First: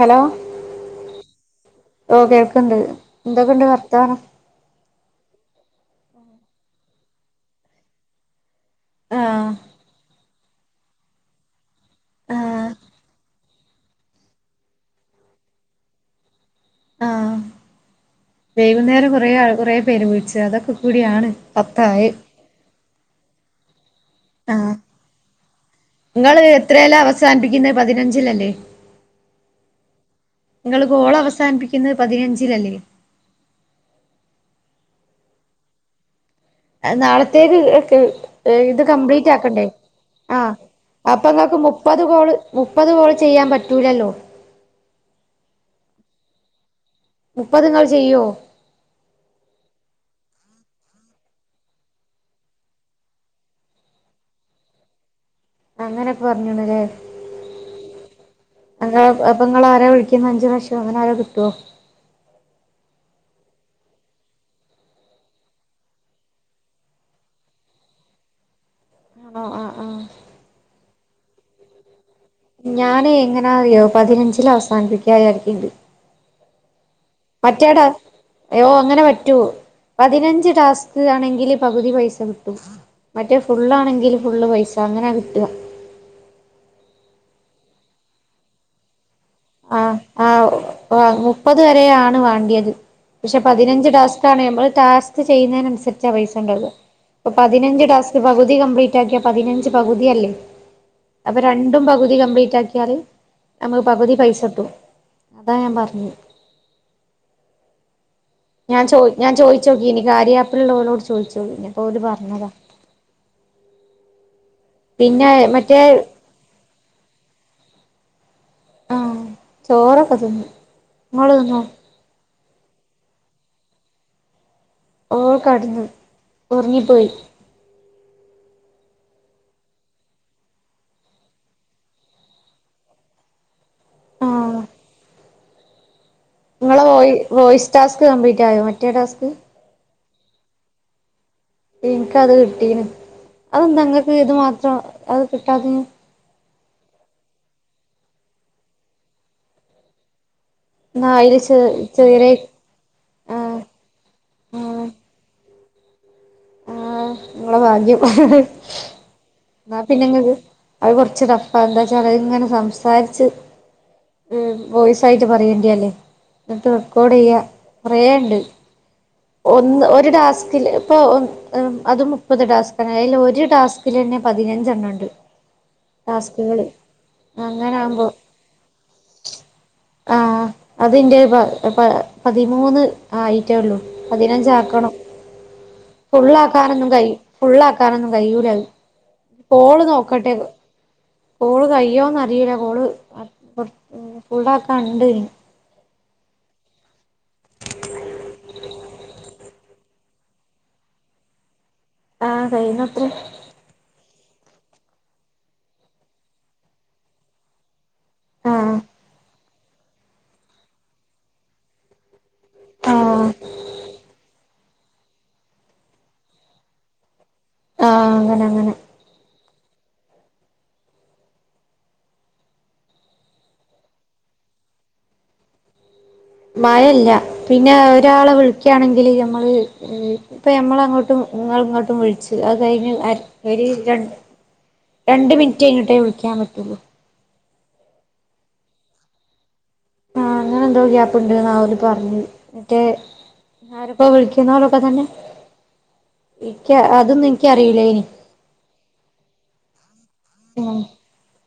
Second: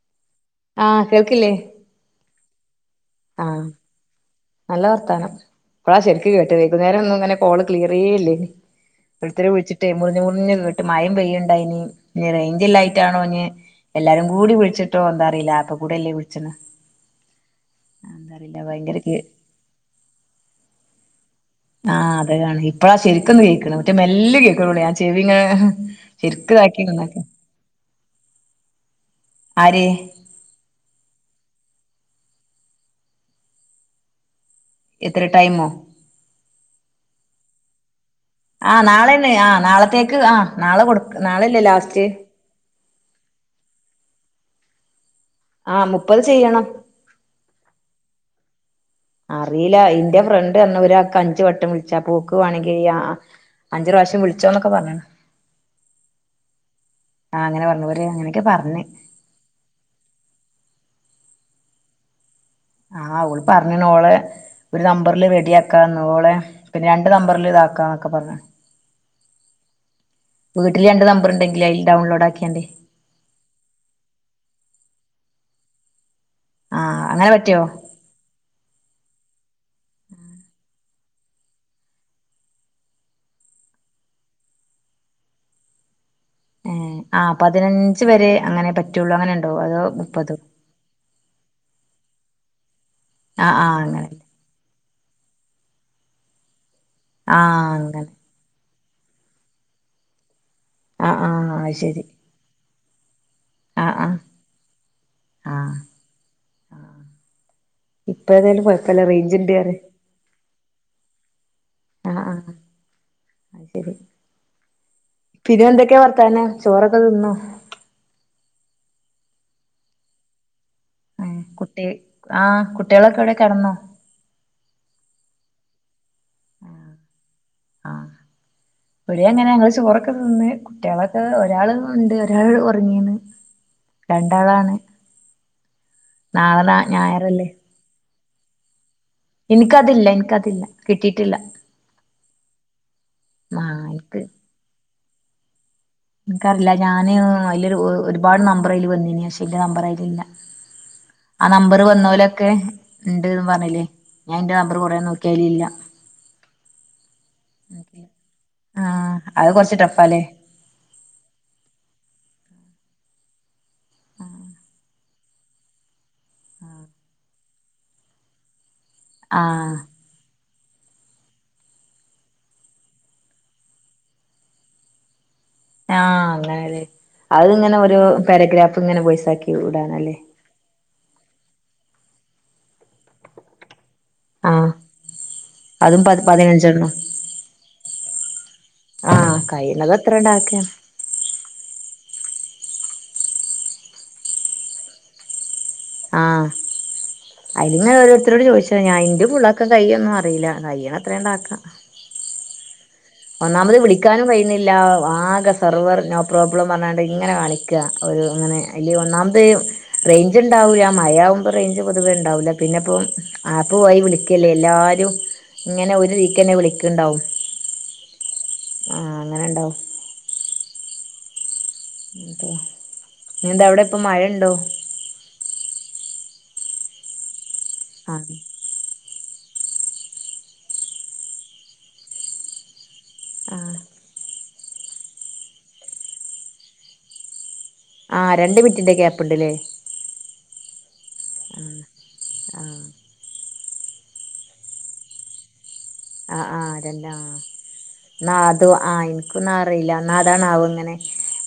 Hello ആഹ് കേൾക്കില്ലേ? ഓഹ് കേൾക്ണ്ട്. ആഹ് എന്തൊക്കെണ്ട് വർത്താനം? നല്ല വർത്താനം. ഇപ്പളാ ശരിക്ക് കേട്ടത് വൈകുന്നേരം ഒന്നും ഇങ്ങനെ കോള് ക്ലിയറേ ഇല്ലേനി ഓരോരുത്തര് ആഹ് വിളിച്ചിട്ട് മുറിഞ് മുറിഞ് കേട്ട് മയി പെയ്യ്ണ്ടായിനി ഇനി ആഹ് റേഞ്ചല്ലായിട്ടാണോഞ്ഞ് എല്ലാരും കൂടി വിളിച്ചിട്ടോ എന്താ അറിയില്ല അപ്പ കൂടെയല്ലേ വിളിച്ചണ് ആഹ് എന്താ അറിയില്ല ഭയങ്കര വൈകുന്നേരം കേ കൊറെ കുറെ പേര് വിളിച്ചു അതൊക്കെ കൂടിയാണ്. പത്തായെ ആഹ് അതാണ് ഇപ്പഴാ ശരിക്കൊന്ന് കേൾക്കണ്. മെല്ലെ ആഹ് കേക്കണൊള്ളു ഞാൻ ചെവിങ്ങനെ ഇങ്ങള് ശരിക്ക് എത്രേലാ [unintelligible] അവസാനിപ്പിക്കുന്നെ പതിനഞ്ചിലല്ലേ ആര് ഇങ്ങള് ഗോൾ അവസാനിപ്പിക്കുന്നത് പതിനഞ്ചിലല്ലേ. എത്ര ടൈമൊ നാളത്തോക്ക് എടുക്ക്. ഇത് ആഹ് നാളെയാണ് കംപ്ലീറ്റ് ആഹ് ആക്കണ്ടേ. നാളത്തേക്ക് ആഹ് നാളെ കൊടുക്ക് അപ്പൊ നിങ്ങൾക്ക് നാളെയല്ലേ മുപ്പത് ലാസ്റ്റ് കോള് മുപ്പത് കോൾ ചെയ്യാൻ പറ്റൂലല്ലോ ആഹ് മുപ്പത് ചെയ്യണം. മുപ്പത് നിങ്ങൾ ചെയ്യോ? അറിയില്ല എന്റെ ഫ്രണ്ടർഞ് ഒരാക്ക് അഞ്ച് വട്ടം വിൾച്ചാപ്പ ഓക്ക് വാണെങ്കിൽ അഞ്ച് പ്രാവശ്യം വിളിച്ചോന്നൊക്കെ പർഞ്ണ്. അങ്ങനെ പർഞ്ണ് ലെ ആ അങ്ങനെ പറഞ്ഞു ഓര് അങ്ങനെയൊക്കെ പറഞ്ഞ് അതാ അപ്പൊ ഇങ്ങള് ആരെ വിളിക്കുന്നത് അഞ്ച് പ്രാവിശ്യം അങ്ങനെ ആരോ കിട്ടോ? ആഹ് ഓള് പറഞ്ഞ്ണ് ഓള് ഒരു നമ്പറിൽ റെഡിയാക്കാം ഓളെ പിന്നെ രണ്ട് നമ്പറിൽ ഇതാക്കാന്നൊക്കെ പറഞ്ഞ്. ആഹ് ആഹ് ആഹ് വീട്ടിൽ രണ്ട് നമ്പറെണ്ടെങ്കിൽ അയില് ഡൗൺലോഡ് ആക്കിയാണ്ട്. ഞാൻ എങ്ങനാ അറിയോ പതിനഞ്ചിൽ അവസാനിപ്പിക്ക്യാര്ണ്ട് ആ അങ്ങനെ പറ്റുവോ മറ്റേ ടാ അയ്യോ അങ്ങനെ പറ്റു. പതിനഞ്ച് ടാസ്ക് ആണെങ്കിൽ പകുതി പൈസ കിട്ടും. മറ്റേ ഫുള്ളാണെങ്കിൽ ഫുള്ള് പൈസ അങ്ങനെ കിട്ട ഏഹ് ആഹ് പതിനഞ്ച് വരെ അങ്ങനെ പറ്റുള്ളു അങ്ങനെണ്ടോ? അതോ മുപ്പതൊ വാ മുപ്പത് വരെ ആണ് വേണ്ടിയത്. പക്ഷെ ആ ആ പതിനഞ്ച് അങ്ങനെ ടാസ്ക് ആണ് നമ്മൾ ടാസ്ക് ചെയ്യുന്നേൻസരിച്ചാ പൈസ ഉണ്ടാവ. ആ പതിനഞ്ച് അങ്ങനെ ടാസ്ക് പകുതി കംപ്ലി ട്ടാക്യ പതിനഞ്ച് പകുതിയല്ലേ ആ ആ അപ്പൊ അത് രണ്ടും ശരി പകുതി കംപ്ലീറ്റ് ആക്കിയാല്. നമുക്ക് ആ ആ പകുതി പൈസട്ടും ആ അതാണ് ഞാൻ പറഞ്ഞെ ഇപ്പ ഏതായാൽ ! ! ! ! ! ! ! ! ! ! ആഹ് ആഹ് ശരി പിന്നെ എന്തൊക്കെയാ വർത്താനം. ചോറൊക്കെ തിന്നോ? ആഹ് ചോറൊക്കെ തിന്നു. ഇങ്ങള് ഏഹ് തിന്നോ കുട്ടി ആ കുട്ടികളൊക്കെ എവിടെ കെടന്നോ? ഓഹ് കെട്ന്നു ഉറങ്ങിപ്പോയി. ആഹ് ഇബടി അങ്ങനെ ഞങ്ങള് ചോറൊക്കെ തിന്ന്. കുട്ടികളൊക്കെ ഒരാള് ഉണ്ട് ഒരാള് ഉറങ്ങീന് ആഹ് രണ്ടാളാണ് നാളെ നാ നിങ്ങളുടെ വോ ഞായറല്ലേ വോയിസ് ടാസ്ക് കംപ്ലീറ്റ് ആയോ മറ്റേ ടാസ്ക് എനിക്കതില്ല എനിക്കതില്ല കിട്ടിയിട്ടില്ല എനിക്ക് അത് കിട്ടീന് ആ അത് എന്താ ഇങ്ങക്ക് എനിക്ക് ഇത് മാത്രം അത് കിട്ടാഞ്ഞേ എനിക്കറില്ല ഞാന് അതില് ഒരുപാട് നമ്പർ അയില് വന്നിനി പക്ഷേ എന്റെ നമ്പർ അതിൽ ഇല്ല ന്നാ അയില് ആഹ് ചെ നമ്പർ ചെറിയ വന്നോലൊക്കെ ഉണ്ടെന്ന് ആഹ് പറഞ്ഞില്ലേ ഞാൻ എന്റെ നമ്പർ ആഹ് കൊറേ നോക്കി അയിലില്ല. നിങ്ങടെ ഭാഗ്യം ആ അത് കൊറച്ച് എന്നാ പിന്നെ ടഫാല്ലേ നിങ്ങക്ക് അത് കുറച്ച് ടഫാ എന്താ വച്ചാല് അതിങ്ങനെ സംസാരിച്ച് വോയി സായിട്ട് പറയേണ്ടിയല്ലേ എന്നിട്ട് റെക്കോർഡ് ചെയ്യാ കുറേയുണ്ട് ആ ഒന്ന് ഒരു ടാസ്കില് ഇപ്പൊ അത് മുപ്പത് ടാസ്കാണ് അതില് ഒരു ടാസ്കിൽ തന്നെ പതിനഞ്ചെണ്ണം ഉണ്ട് ആഹ് ടാസ്കുകള് അങ്ങനല്ലേ അത് ഇങ്ങനെ ഒരു അങ്ങനാവുമ്പോ പാരഗ്രാഫ് ഇങ്ങനെ വോയിസാക്കി വിടാനല്ലേ അത് എന്റെ പ പ പതിമൂന്ന് ആയിട്ടേയുള്ളു പതിനഞ്ച് ആഹ് ആക്കണം. അതും പ ഫുുള്ളാക്കാനൊന്നും പതിനഞ്ചെണ്ണം കഴി ഫുള്ളാക്കാനൊന്നും കഴിയൂല അത് ആഹ് കോള് കഴിയുന്നത് അത്ര നോക്കട്ടെ ഉണ്ടാക്കാണ് കോള് കയ്യോന്ന് അറിയില്ല കോള് ഫുള്ളാക്കാൻ ഉണ്ട് ഇനി ആഹ് അയ്ല് ഇങ്ങെനെ ഓരോരുത്തരോട് ചോദിച്ച പക്ഷേ ഞാൻ അയിന്റെ പുള്ളൊക്കെ കയ്യൊന്നും അറിയില്ല കയ്യുന്ന അത്രേ അങ്ങട്ട് ആക്കാം ആഹ് കൈയ്യുന്നത്ര ഒന്നാമത് വിളിക്കാനും കഴിയുന്നില്ല ആകെ സെർവർ നോ പ്രോബ്ലം പറഞ്ഞാണ്ട് ഇങ്ങനെ കാണി ഒരു അങ്ങനെ ആഹ് അല്ല ഒന്നാമത് റേഞ്ച് ഉണ്ടാവില്ല മഴയാവുമ്പോൾ റേഞ്ച് പൊതുവെ ഉണ്ടാവൂല്ല പിന്നിപ്പം ആഹ് ആപ്പുവായി വിളിക്കയല്ലേ എല്ലാവരും ഇങ്ങനെ ഒരു ഇതിക്ക് തന്നെ വിളിക്കുണ്ടാവും ആഹ് അങ്ങനെ അങ്ങനെ ആ അങ്ങനെ ഉണ്ടാവും എന്താ പിന്നെന്താ അവിടെ ഇപ്പ മഴയുണ്ടോ മഴയില്ല പിന്നെ ഒരാളെ ആഹ് വി ളിക്ക ആണെങ്കിൽ ഞമ്മള് ഇപ്പൾ ഞമ്മള് അങ്ങോട്ടും ഇങ്ങള് ഇങ്ങോട്ടും വിളിച്ച് അത് കഴിഞ്ഞ് അര ഒരു ര രണ്ട് മിനിറ്റ് കഴഞ്ഞിട്ടേ വിളിക്കാൻ പറ്റുള്ളൂ ആഹ് രണ്ട് മിനിറ്റിന്റെ ഗ്യാപ്പുണ്ടല്ലേ ആഹ് അങ്ങനെ എന്തോ ഗ്യാപ്പ് ഉണ്ടെന്നാ അവര് പറഞ്ഞത് മറ്റേ ആഹ് ആരൊക്കെ വിളിക്കുന്നവരൊക്കെ തന്നെ എനിക്ക് അതൊന്നും എനിക്ക് അറിയി എന്നാ അത് ആ എനിക്കൊന്നും അറിയില്ല എന്നാ അതാണാവും ഉം ഇങ്ങനെ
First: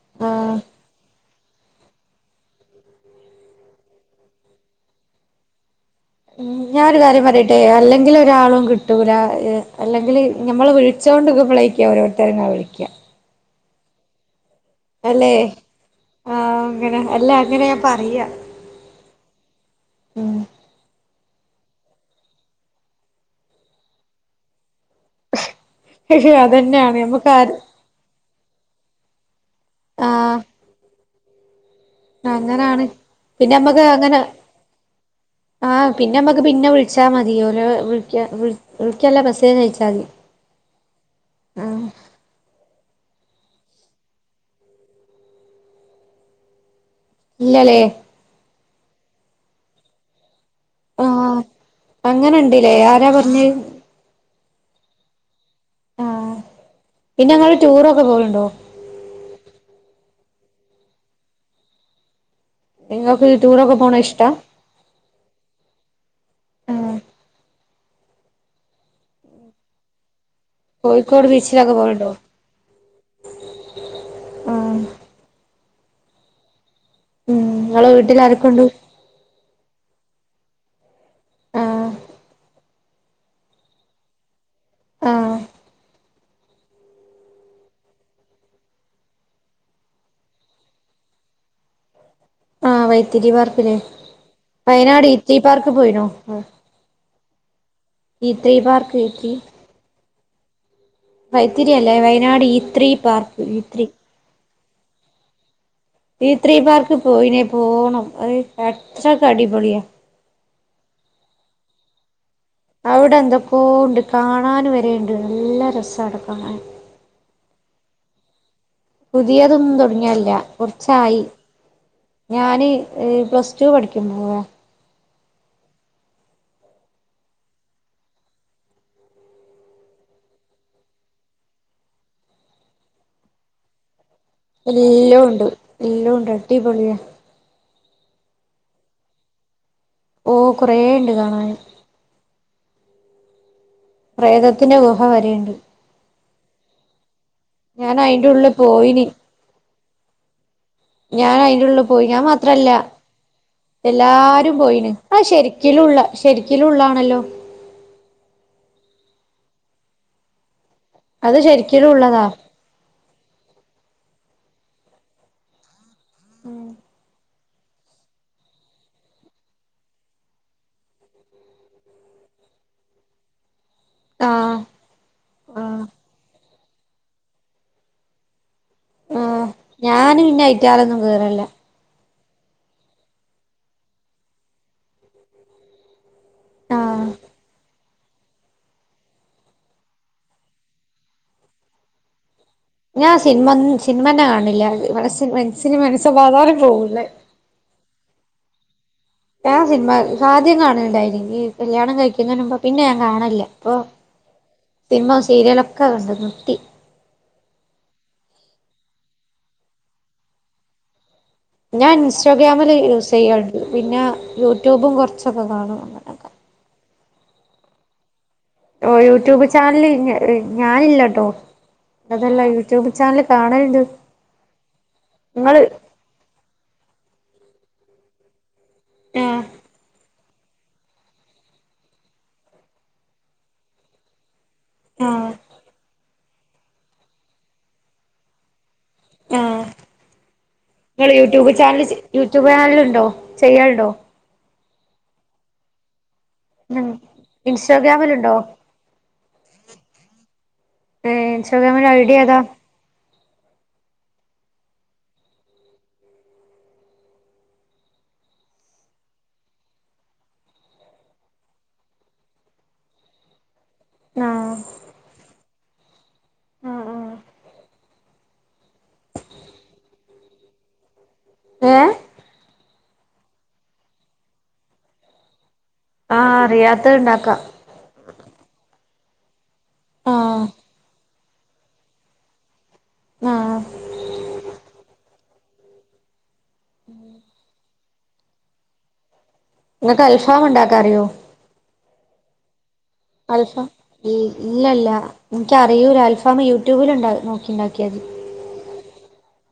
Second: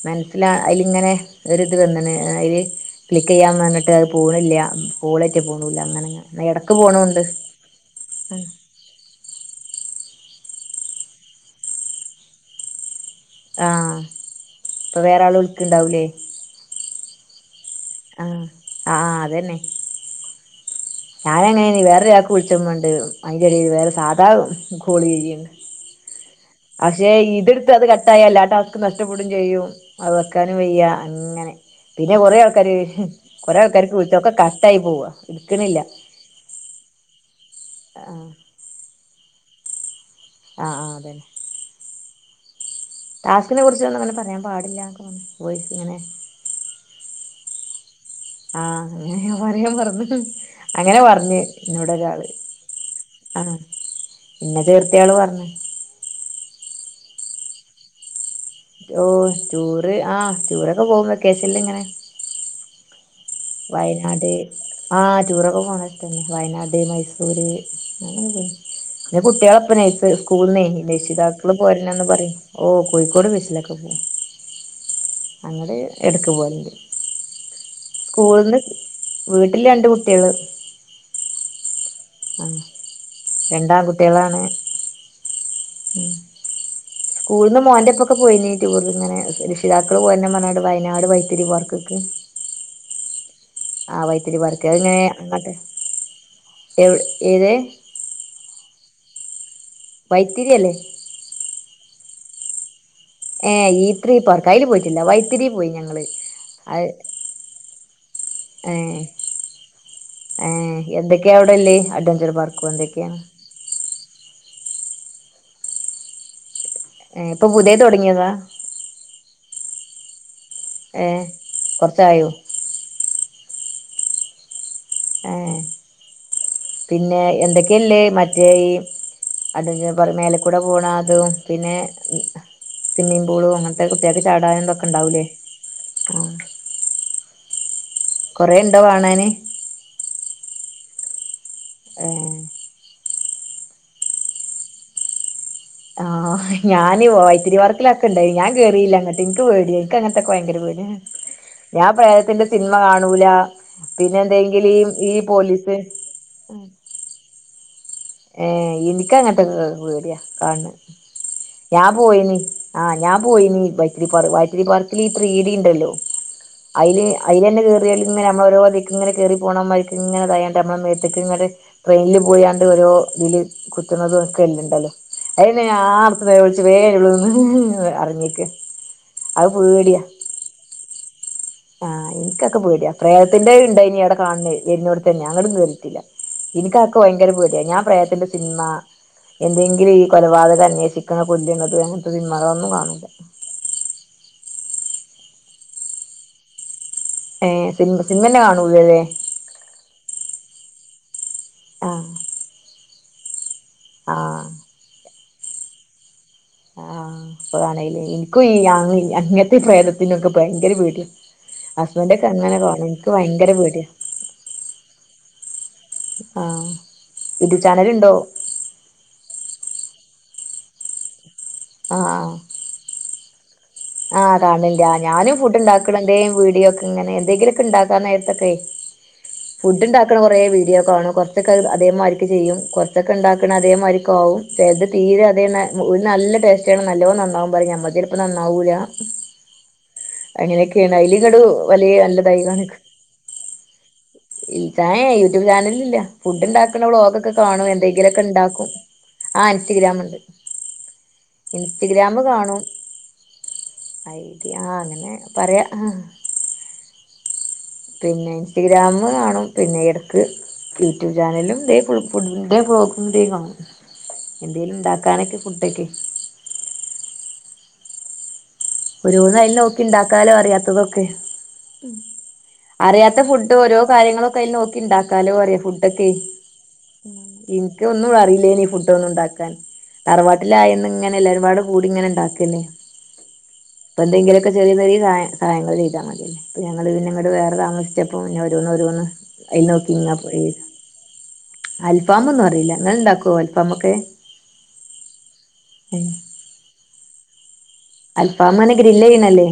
മനസിലാ ആഹ് ഇങ്ങനെ ഒരിത് വന്നിന് അയില്‌ ക്ലിക്ക് ചെയ്യാന്ന് പറഞ്ഞിട്ട് അത് പോണില്ല കോളേറ്റ് പോണൂ ഇല്ല അങ്ങനങ്ങനെ ഉം ഞാൻ ഒരു കാര്യം പറയട്ടെ അല്ലെങ്കിൽ ഒരാളും കി കിട്ടൂലാ അല്ലെങ്കില് നമ്മള് വിളിച്ചു കൊണ്ട് നിക്കുമ്പോളായിരിക്കും ഓരോരുത്തര് ഇങ്ങനെ വിളിക്കുക ആഹ് ഇപ്പൊ വേറെ ആള് വിളിക്കണുണ്ടാവൂലേ ആഹ് അങ്ങനെ അല്ല അങ്ങനെയാ പറയാ ആഹ് ആഹ് അതന്നെ ഉം ഞാനാണെ വേറൊരാൾക്ക് വിളിച്ചങ്ങാണ്ട് അതിന്റെ ഇടയിൽ വേറെ സാധാ കോള് ചെയ്യണ്ട് അതന്നെയാണ് പക്ഷെ നമ്മുക്ക് ആ ഇതെടുത്ത് അത് ക ട്ടായാൽ എല്ലാ ടാസ്കും നഷ്ടപ്പെടുവേയും ചെയ്യും അത് വെക്കാനും ആ വയ്യ അങ്ങനെ പിന്നെ കുറെ ആൾക്കാർ അങ്ങനാണ് പിന്നെ കൊറെ നമ്മക്ക് ആൾക്കാർക്ക് വിളിച്ചാ അങ്ങനെ ഒക്കെ കട്ടായി പോവുവാ ആ എടുക്കണില്ല പിന്നെ നമ്മുക്ക് പിന്നെ വിളിച്ചാൽ മതി ഓല് വിളിക്ക ആഹ് വിളിക്കുവല്ല മെസ്സേജ് അയച്ചാൽ മതി ആഹ് ആഹ് അതെന്നെ ഉം ടാസ്കിനെ കുറിച്ചൊന്നും അങ്ങനെ പറയാൻ പാടില്ല എന്നൊക്കെ പറഞ്ഞ് വോയിസ് ഇങ്ങനെ ഇല്ലല്ലേ ആഹ് അങ്ങനെ ഞാൻ പറയാൻ മറന്നു അങ്ങനെ ആ പറഞ്ഞു നിന്നോട് ഒരാള് അങ്ങനെണ്ട്ല്ലേ ആരാ പറഞ്ഞേ ആഹ് ഇന്നെ ചേർത്തിയ ആള് പറഞ്ഞു ആഹ് പിന്നെ ഇങ്ങൾ ടൂറൊക്കെ പോകലുണ്ടോ ഓഹ് ടൂറ് ആ ടൂറൊക്കെ പോകും വെക്കേഷൻല്ല ഇങ്ങനെ ഇങ്ങക്ക് ടൂർ വയനാട് ആഹ് ടൂറൊക്കെ പോണ ഇഷ്ടന്നെ ആ വയനാട് മൈസൂര് അങ്ങനെ പോയി പിന്നെ കുട്ടികള ഇപ്പം നയ്സ സ്കൂളനെയ് കോഴിക്കോട് രക്ഷിതാക്കള് ബീച്ചിലൊക്കെ പോരന്നന്ന് പോവലുണ്ടോ പറയും ഓ കോഴിക്കോട് ബീച്ചിൽ ഒക്കെ പോവും ആ അങ്ങടെ ഇടക്ക് പോകലുണ്ട് ഉം ഇങ്ങളെ സ്കൂളന്ന് വീട്ടിലാരൊക്കെണ്ട് വീട്ടില് രണ്ട് കുട്ടി ആള് ആ ആ രണ്ടാം കുട്ടികളാണ് ആഹ് ഉം സ്കൂളിൽ നിന്ന് മോന്റെറെപ്പൊക്കെ പോയിനി ടൂർ ഇങ്ങനെ രക്ഷിതാക്കള് പോയന്നെ പറഞ്ഞാട് വയനാട് വൈത്തിരി പാർക്ക്ക്കൊക്കെ ആഹ് വൈത്തിതിരി പാർക്ക് വൈത്തിരി പാർക്ക് അതിങ്ങനെ വയനാട് ഇത്തി അങ്ങട്ട് പാർക്ക് പോയിനോ? എവ് ഏത് ഈത്രീ പാർക്ക് [unintelligible] വൈത്തിരി അല്ലേ? വൈത്തിരിയല്ല വയനാട് ഈ ത്രീ പാർ ഏ ഈത്രീ പാർക്ക് അയ്ല് പോയ്റ്റ്ല്ല. വൈത്തിരി പോയി ഞങ്ങള്. ഈത്രീ അത് പാർക്ക് പോയിലെ പോണം. അയ് ഏ അത്രക്കടിപൊളിയ ഏ എന്തൊക്കെയാ അവിടെല്ലേ? അഡ്വഞ്ചർ പാർ അവ്ടെന്തൊക്കോണ്ട് കാണന് വരേണ്ട്. നല്ല രസാടെ കാണാന് ഏ പ്പൊ പുതിയെ തൊട്ങ്ങിയെതാ? പുതിയതൊന്നും തൊട്ങ്ങിയല്ല ഏ കൊർച്ചായി കൊറച്ചായോ ഞാന് ഈ പ്ലസ് ടു പഠിക്കുമ്പൊ പോയാ പിന്നെ എന്തെക്കെല്ലേ? മറ്റേ ഈ അതന്നെ പറി മേലെക്കൂടെ പോണാതും പിന്നെ സിമ്മീംപൂളും അങ്ങ കുട്ട്യാക്ക് ചാടാനും തൊക്കെണ്ടാവും ലെ? ടിപൊളിയാ കൊറേണ്ടൊ കാണാന്? ഓ കൊറേണ്ട് കാണാന് ഏഹ് പ്രേതത്ത്ന്റെ ഗുഹ വരെണ്ട് ആഹ് ഞാന് പോയി ഞാൻ അയിന്റെ തിരിവർക്കിലൊക്കെണ്ടായി ഞാൻ ഉള്ളിൽ പോയിന് കേറില്ലങ്ങട്ട് ഇനിക്ക് പേടി ഇനിക്കങ്ങൻത്തൊക്ക ഭയങ്കര പേട്യാ ഞാൻ അയിന്റെ ഉള്ളിൽ ഞാ പോയി ഞാൻ [unintelligible] [unintelligible] മാത്രല്ല സിൻമ കാണൂല എല്ലാരും പിന്നെന്തെങ്കിലു ഈ പോയിന് ഈ അത് പോലീസ് ശരിക്കിലുള്ള ശരിക്കിലുള്ളാണല്ലോ ഏ ഇന്ക്കങ്ങൻത്തൊക്കെ വേട്യാ കാൺണെ അത് ഞാ ശരിക്കിലുള്ളതാ പോയിനി. ആഹ് ഞാപോയ്നി. വൈത്തിരി പാർ വൈത്തിരി പാർക്കില് ഈ ത്രിഡിണ്ടല്ലോ അയ്ല് അയ്ലെന്നെ കേറിയാല്ങ്ങനെ അമ്മളോരോതീക്ക്ങ്ങനെ കേറിപ്പോണമാരിക്ക്ങ്ങനെ ദായാണ്ട് അമ്മളെ മേത്ത്ക്ക്ങ്ങട് ട്രെയിനില് പോയാണ്ട് ഓരോ തില് ആഹ് കുത്ത്ണതൊക്കണ്ടല്ലോ [unintelligible] [unintelligible] ആഹ് ഞാന് പിന്നെ അയറ്റാളൊന്നും കേറേൽല്ല ആഹ് ഇൻക്കൊക്കെ പേട്യാ പ്രേതത്ത്ന്റെണ്ടായ്നി അവ്ടെ കാ ണ്ണെ വര്നോട്ത്തന്നെ. അങ്ങടും കേറീട്ട്ല്ല. ഇന്ക്കഒക്കെ ആഹ് വയ്ങ്കര പേട്യാ ഞാൻ പ്രേതത്ത് ന്റെ സിനിമ എന്തെങ്കിലും ഈ കൊലപാതകം അന്വേഷിക്കണ [unintelligible] അങ്ങനത്തെ സിനിമകളൊന്നും കാ ഞാൻ സിൻമ സിനിമന്നെ കാണൽല്ല ഇവടെ മൻഷ്യന് മനസ്സമാധാനം പോവൂല്ലേ? ഏ സിൻമ സിൻമെന്നെ കാണൂലലെ ഞൻ സിൻമ ആദ്യം കാണല്ണ്ടേയ്നി കല്യാണ ആഹ് കഴിക്കുന്നേനുമ്പ്. പിന്നെ ഞാൻ കാണല്ല്ലപ്പൊ ആഹ് സിൻമിം സീരീയേലൊക്കെ കണ്ട്ന്ന്. നിർത്തി ആഹ് അപ്പൊതാണേല് ഇൻക്കും ഈ അങ്ങൻത്തി പ്രേതത്ത്ന്റൊക്കെ ഭയങ്കര പേട്യാ ഞാൻ ഇൻസ്റ്റഗ്രാമില് യൂസെയ്യാർള്ളൂ. പേടിയാ പിന്ന യൂട്യൂബും കൊർച്ചൊക്ക കാണും. അങ്ങനൊക്കെ ആഹ് യൂട്യൂബ് ചാനലുണ്ടോ ഓ യൂട്യൂബ് ചാനല് ഞ ഞാനില്ലട്ടോ ആഹ് അതല്ല യു ട്യൂബ് ചാനല് കാണല്ണ്ട് ആഹ് കാണൽണ്ട്. ആ ഞാനും ഫുഡ്ണ്ടാക്ക്ണെന്തേം വീഡിയൊക്കങ്ങനെ എന്തെങ്കിലൊക്കെ ണ്ടാക്കാന്നേരത്തൊക്കെ ആഹ് ഫുഡ്ണ്ടാ ക്ക്ണ കൊറേ വീഡിയോ കാണും കുറച്ചൊക്ക അതേ മാരിക്ക് ചെയ്യും. കൊർച്ചൊക്കണ്ടാക്കണതേ മാരിക്കാവും ചെൽത് തീരെ ആഹ് അതേ ഒരു നല്ല ടേസ്റ്റാണ് നല്ലോനന്നാവും പറിം ഞമ്മൾതെൽപ്പൊ നന്നാവൂല. ആഹ് അങ്ങനെയൊക്കെയാണ് ങ്ങള് അയ്ലിങ്ങട് യൂട്യൂബ് ചാനല് വലിയ ച് നല്ലതായി യൂട്യൂബ് ചാനല്ണ്ടോ? ചെയ്യൽ ണ്ടോ? ഇതാ ഏ യൂട്യൂബ് ചാനലില്ല ഫുഡ്ണ്ടാക്ക്‌ണ വ്ലോഗൊക്കെ കാണും ഇൻസ്റ്റാഗ്രാമിലുണ്ടോ എന്തെങ്കിലൊക്കെണ്ടാക്കും ആഹ് ഇൻസ്റ്റിഗ്രാമ്ണ്ട്. ഏഹ് ഇൻസ്റ്റാഗ്രാമിൽ ഐ ഡി ഇൻസ്റ്റ്ഗ്രാമ് ഏതാ കാണും അയിതി ആഹ് അങ്ങനെ പറയാ ആഹ് പിന്നെ ഇൻസ്റ്റഗ്രാമ് കാണും പിന്നെ എടക്ക് യൂട്യൂബ് ചാനലും തേ ഫുൾ ഫുഡ്ന്റേം വ്ലോഗിന്റേം കാണും ആഹ് എന്തേലും ഇണ്ടാക്കാനൊക്കെ ഫുഡ്ക്കെ ഒരോന്ന് അയില് നോക്കി ഇണ്ടാക്കാലോ അറിയാത്തതൊക്കെ ഏ അറിയാത്ത ഫുഡ് ഓരോ കാര്യങ്ങളൊക്കെ അയില് നോക്കിണ്ടാക്കാലോപറിയ ഫുഡ് അതെ ആഹ് അറിയാത്തത് പിൻ ഉണ്ടാക്കാം ഇക്ക് ഒന്നും അറില്ലേനീ ഫുഡ് ഒന്നും ഉണ്ടാക്കാൻ ആഹ് തറവാട്ടിലായന്ന്ങ്ങനെ എല്ലാരുപാട് കൂടി ഇങ്ങനെ ഇണ്ടാക്കല് ആഹ് ഇപ്പ എന്തങ്കിലെക്കെ ചെറിയ ചെറിയ സഹായ സഹായങ്ങള് ചെയ്താ മതി അപ്പ ഞങ്ങള് പിന്നെ ഇങ്ങട്ട് വേറെ താമസി ച്ചപ്പോ പിന്നോരോന്ന് ഒരോന്ന് അയ്ല് നിങ്ങൾക്ക് നോക്കിങ്ങനെ അൽഫാം പോയി ഉണ്ടാക്കാൻ അറിയോ അൽഫാമൊന്നും അറീല ങ്ങള് ണ്ടാക് അൽഫാം ഇല്ല ഇല്ല എനിക്കറിയൂല അൽഫാമ് യൂട്യൂബില്ണ്ടാക് നോക്കിണ്ടാക്കിയാതി അൽഫാമാണെ ഗ്രില്ല് ചെയ്യ്ണല്ലേ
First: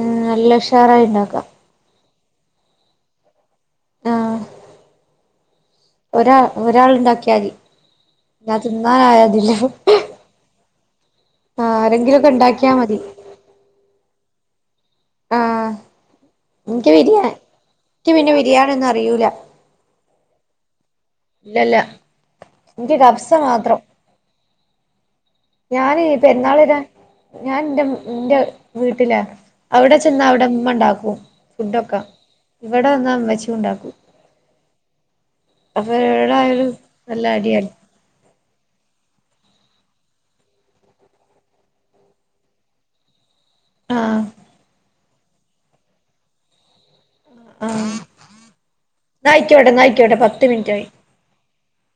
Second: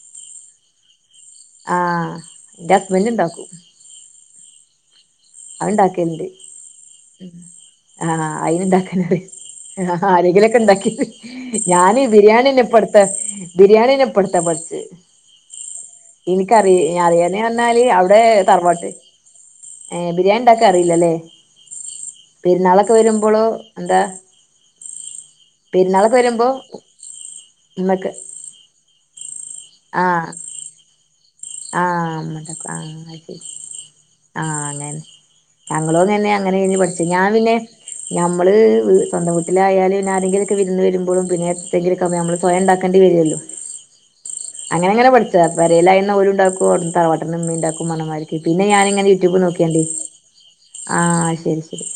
ഉം നല്ല ഉഷാറായി ഇണ്ടാക്കാം ആഹ് ന്റെ ഹസ്ബന്റ്ണ്ടാക്കും ആഹ് അത്ണ്ടാക്കല്ണ്ട് ഒരാ ഒരാള്ണ്ടാക്കിയാതി ആ ഞാൻ അയിന് ഇണ്ടാക്കനറിയ തിന്നാനായതില്ല ആഹ് ആരെങ്കിലൊക്കെ ഇണ്ടാക്കി ഞാന് ആരെങ്കിലൊക്കെ ബിരിയാണിന്നെ ഇണ്ടാക്കിയാ മതി ഇപ്പടുത്ത ബിരിയാണിന്നെ ഇപ്പടുത്ത പഠിച്ചേ ആഹ് ഇൻക്ക് എനിക്കറിയ ബിരിയാ അറിയാനേ വന്നാല് ഇൻക്ക് അവിടെ പിന്നെ ബിരിയാണിയൊന്നും തറവാട്ട് അറിയൂല ഏഹ് ബിരിയാണി ഇണ്ടാക്കാൻ അറിലല്ലേ ഇല്ലല്ല പെരുന്നാളൊക്കെ ഇൻക്ക് കബ്സ വരുമ്പളോ മാത്രം ത ഞാന് പെരുന്നാള് വരാ ഞാൻ ന്റെ ഉമ്മക്ക് ന്റെ വീട്ടിലാ അവടെ ചെന്ന ആഹ് അവടെ ഇമ്മണ്ടാക്കും ആഹ് ഇന്നട്ട് ആഹ് ആ ശരി ഇമ്മച്ചി ഇണ്ടാക്കും ആഹ് അങ്ങനെ അപ്പൊ ഞങ്ങളു തന്നെ എവിടായാലും അങ്ങനെനി പഠിച്ചെ നല്ല ഞാൻ പിന്നെ അടിയായി ഞമ്മള് സ്വന്തം വീട്ടിലായാല് പിന്ന ആരെങ്കിലൊക്കെ വിരുന്ന് വരുമ്പോളും പിന്നെ എപ്പളങ്കിലും സമയം നമ്മള് സ്വയം ഇണ്ടാക്കേണ്ടി വരല്ലോ ആഹ് ഞാനങ്ങനെ പഠിച്ച പെരേലായന്ന് ഓരുണ്ടാക്കു അവ്ട്ന്ന്‌ തറവട്ട്ന്ന് ഇമ്മിംണ്ടാക്കും പറഞ്ഞമാതിരിക്ക് പിന്നെ ഞാനിങ്ങനെ ന്നാ യൂട്യൂബ് ആയിക്കോട്ടെ നോക്കിയാണ്ടേ ന്നാ ആയിക്കോട്ടെ പത്ത് മിനിറ്റായി ആഹ് ശരി ശ് [inaudible]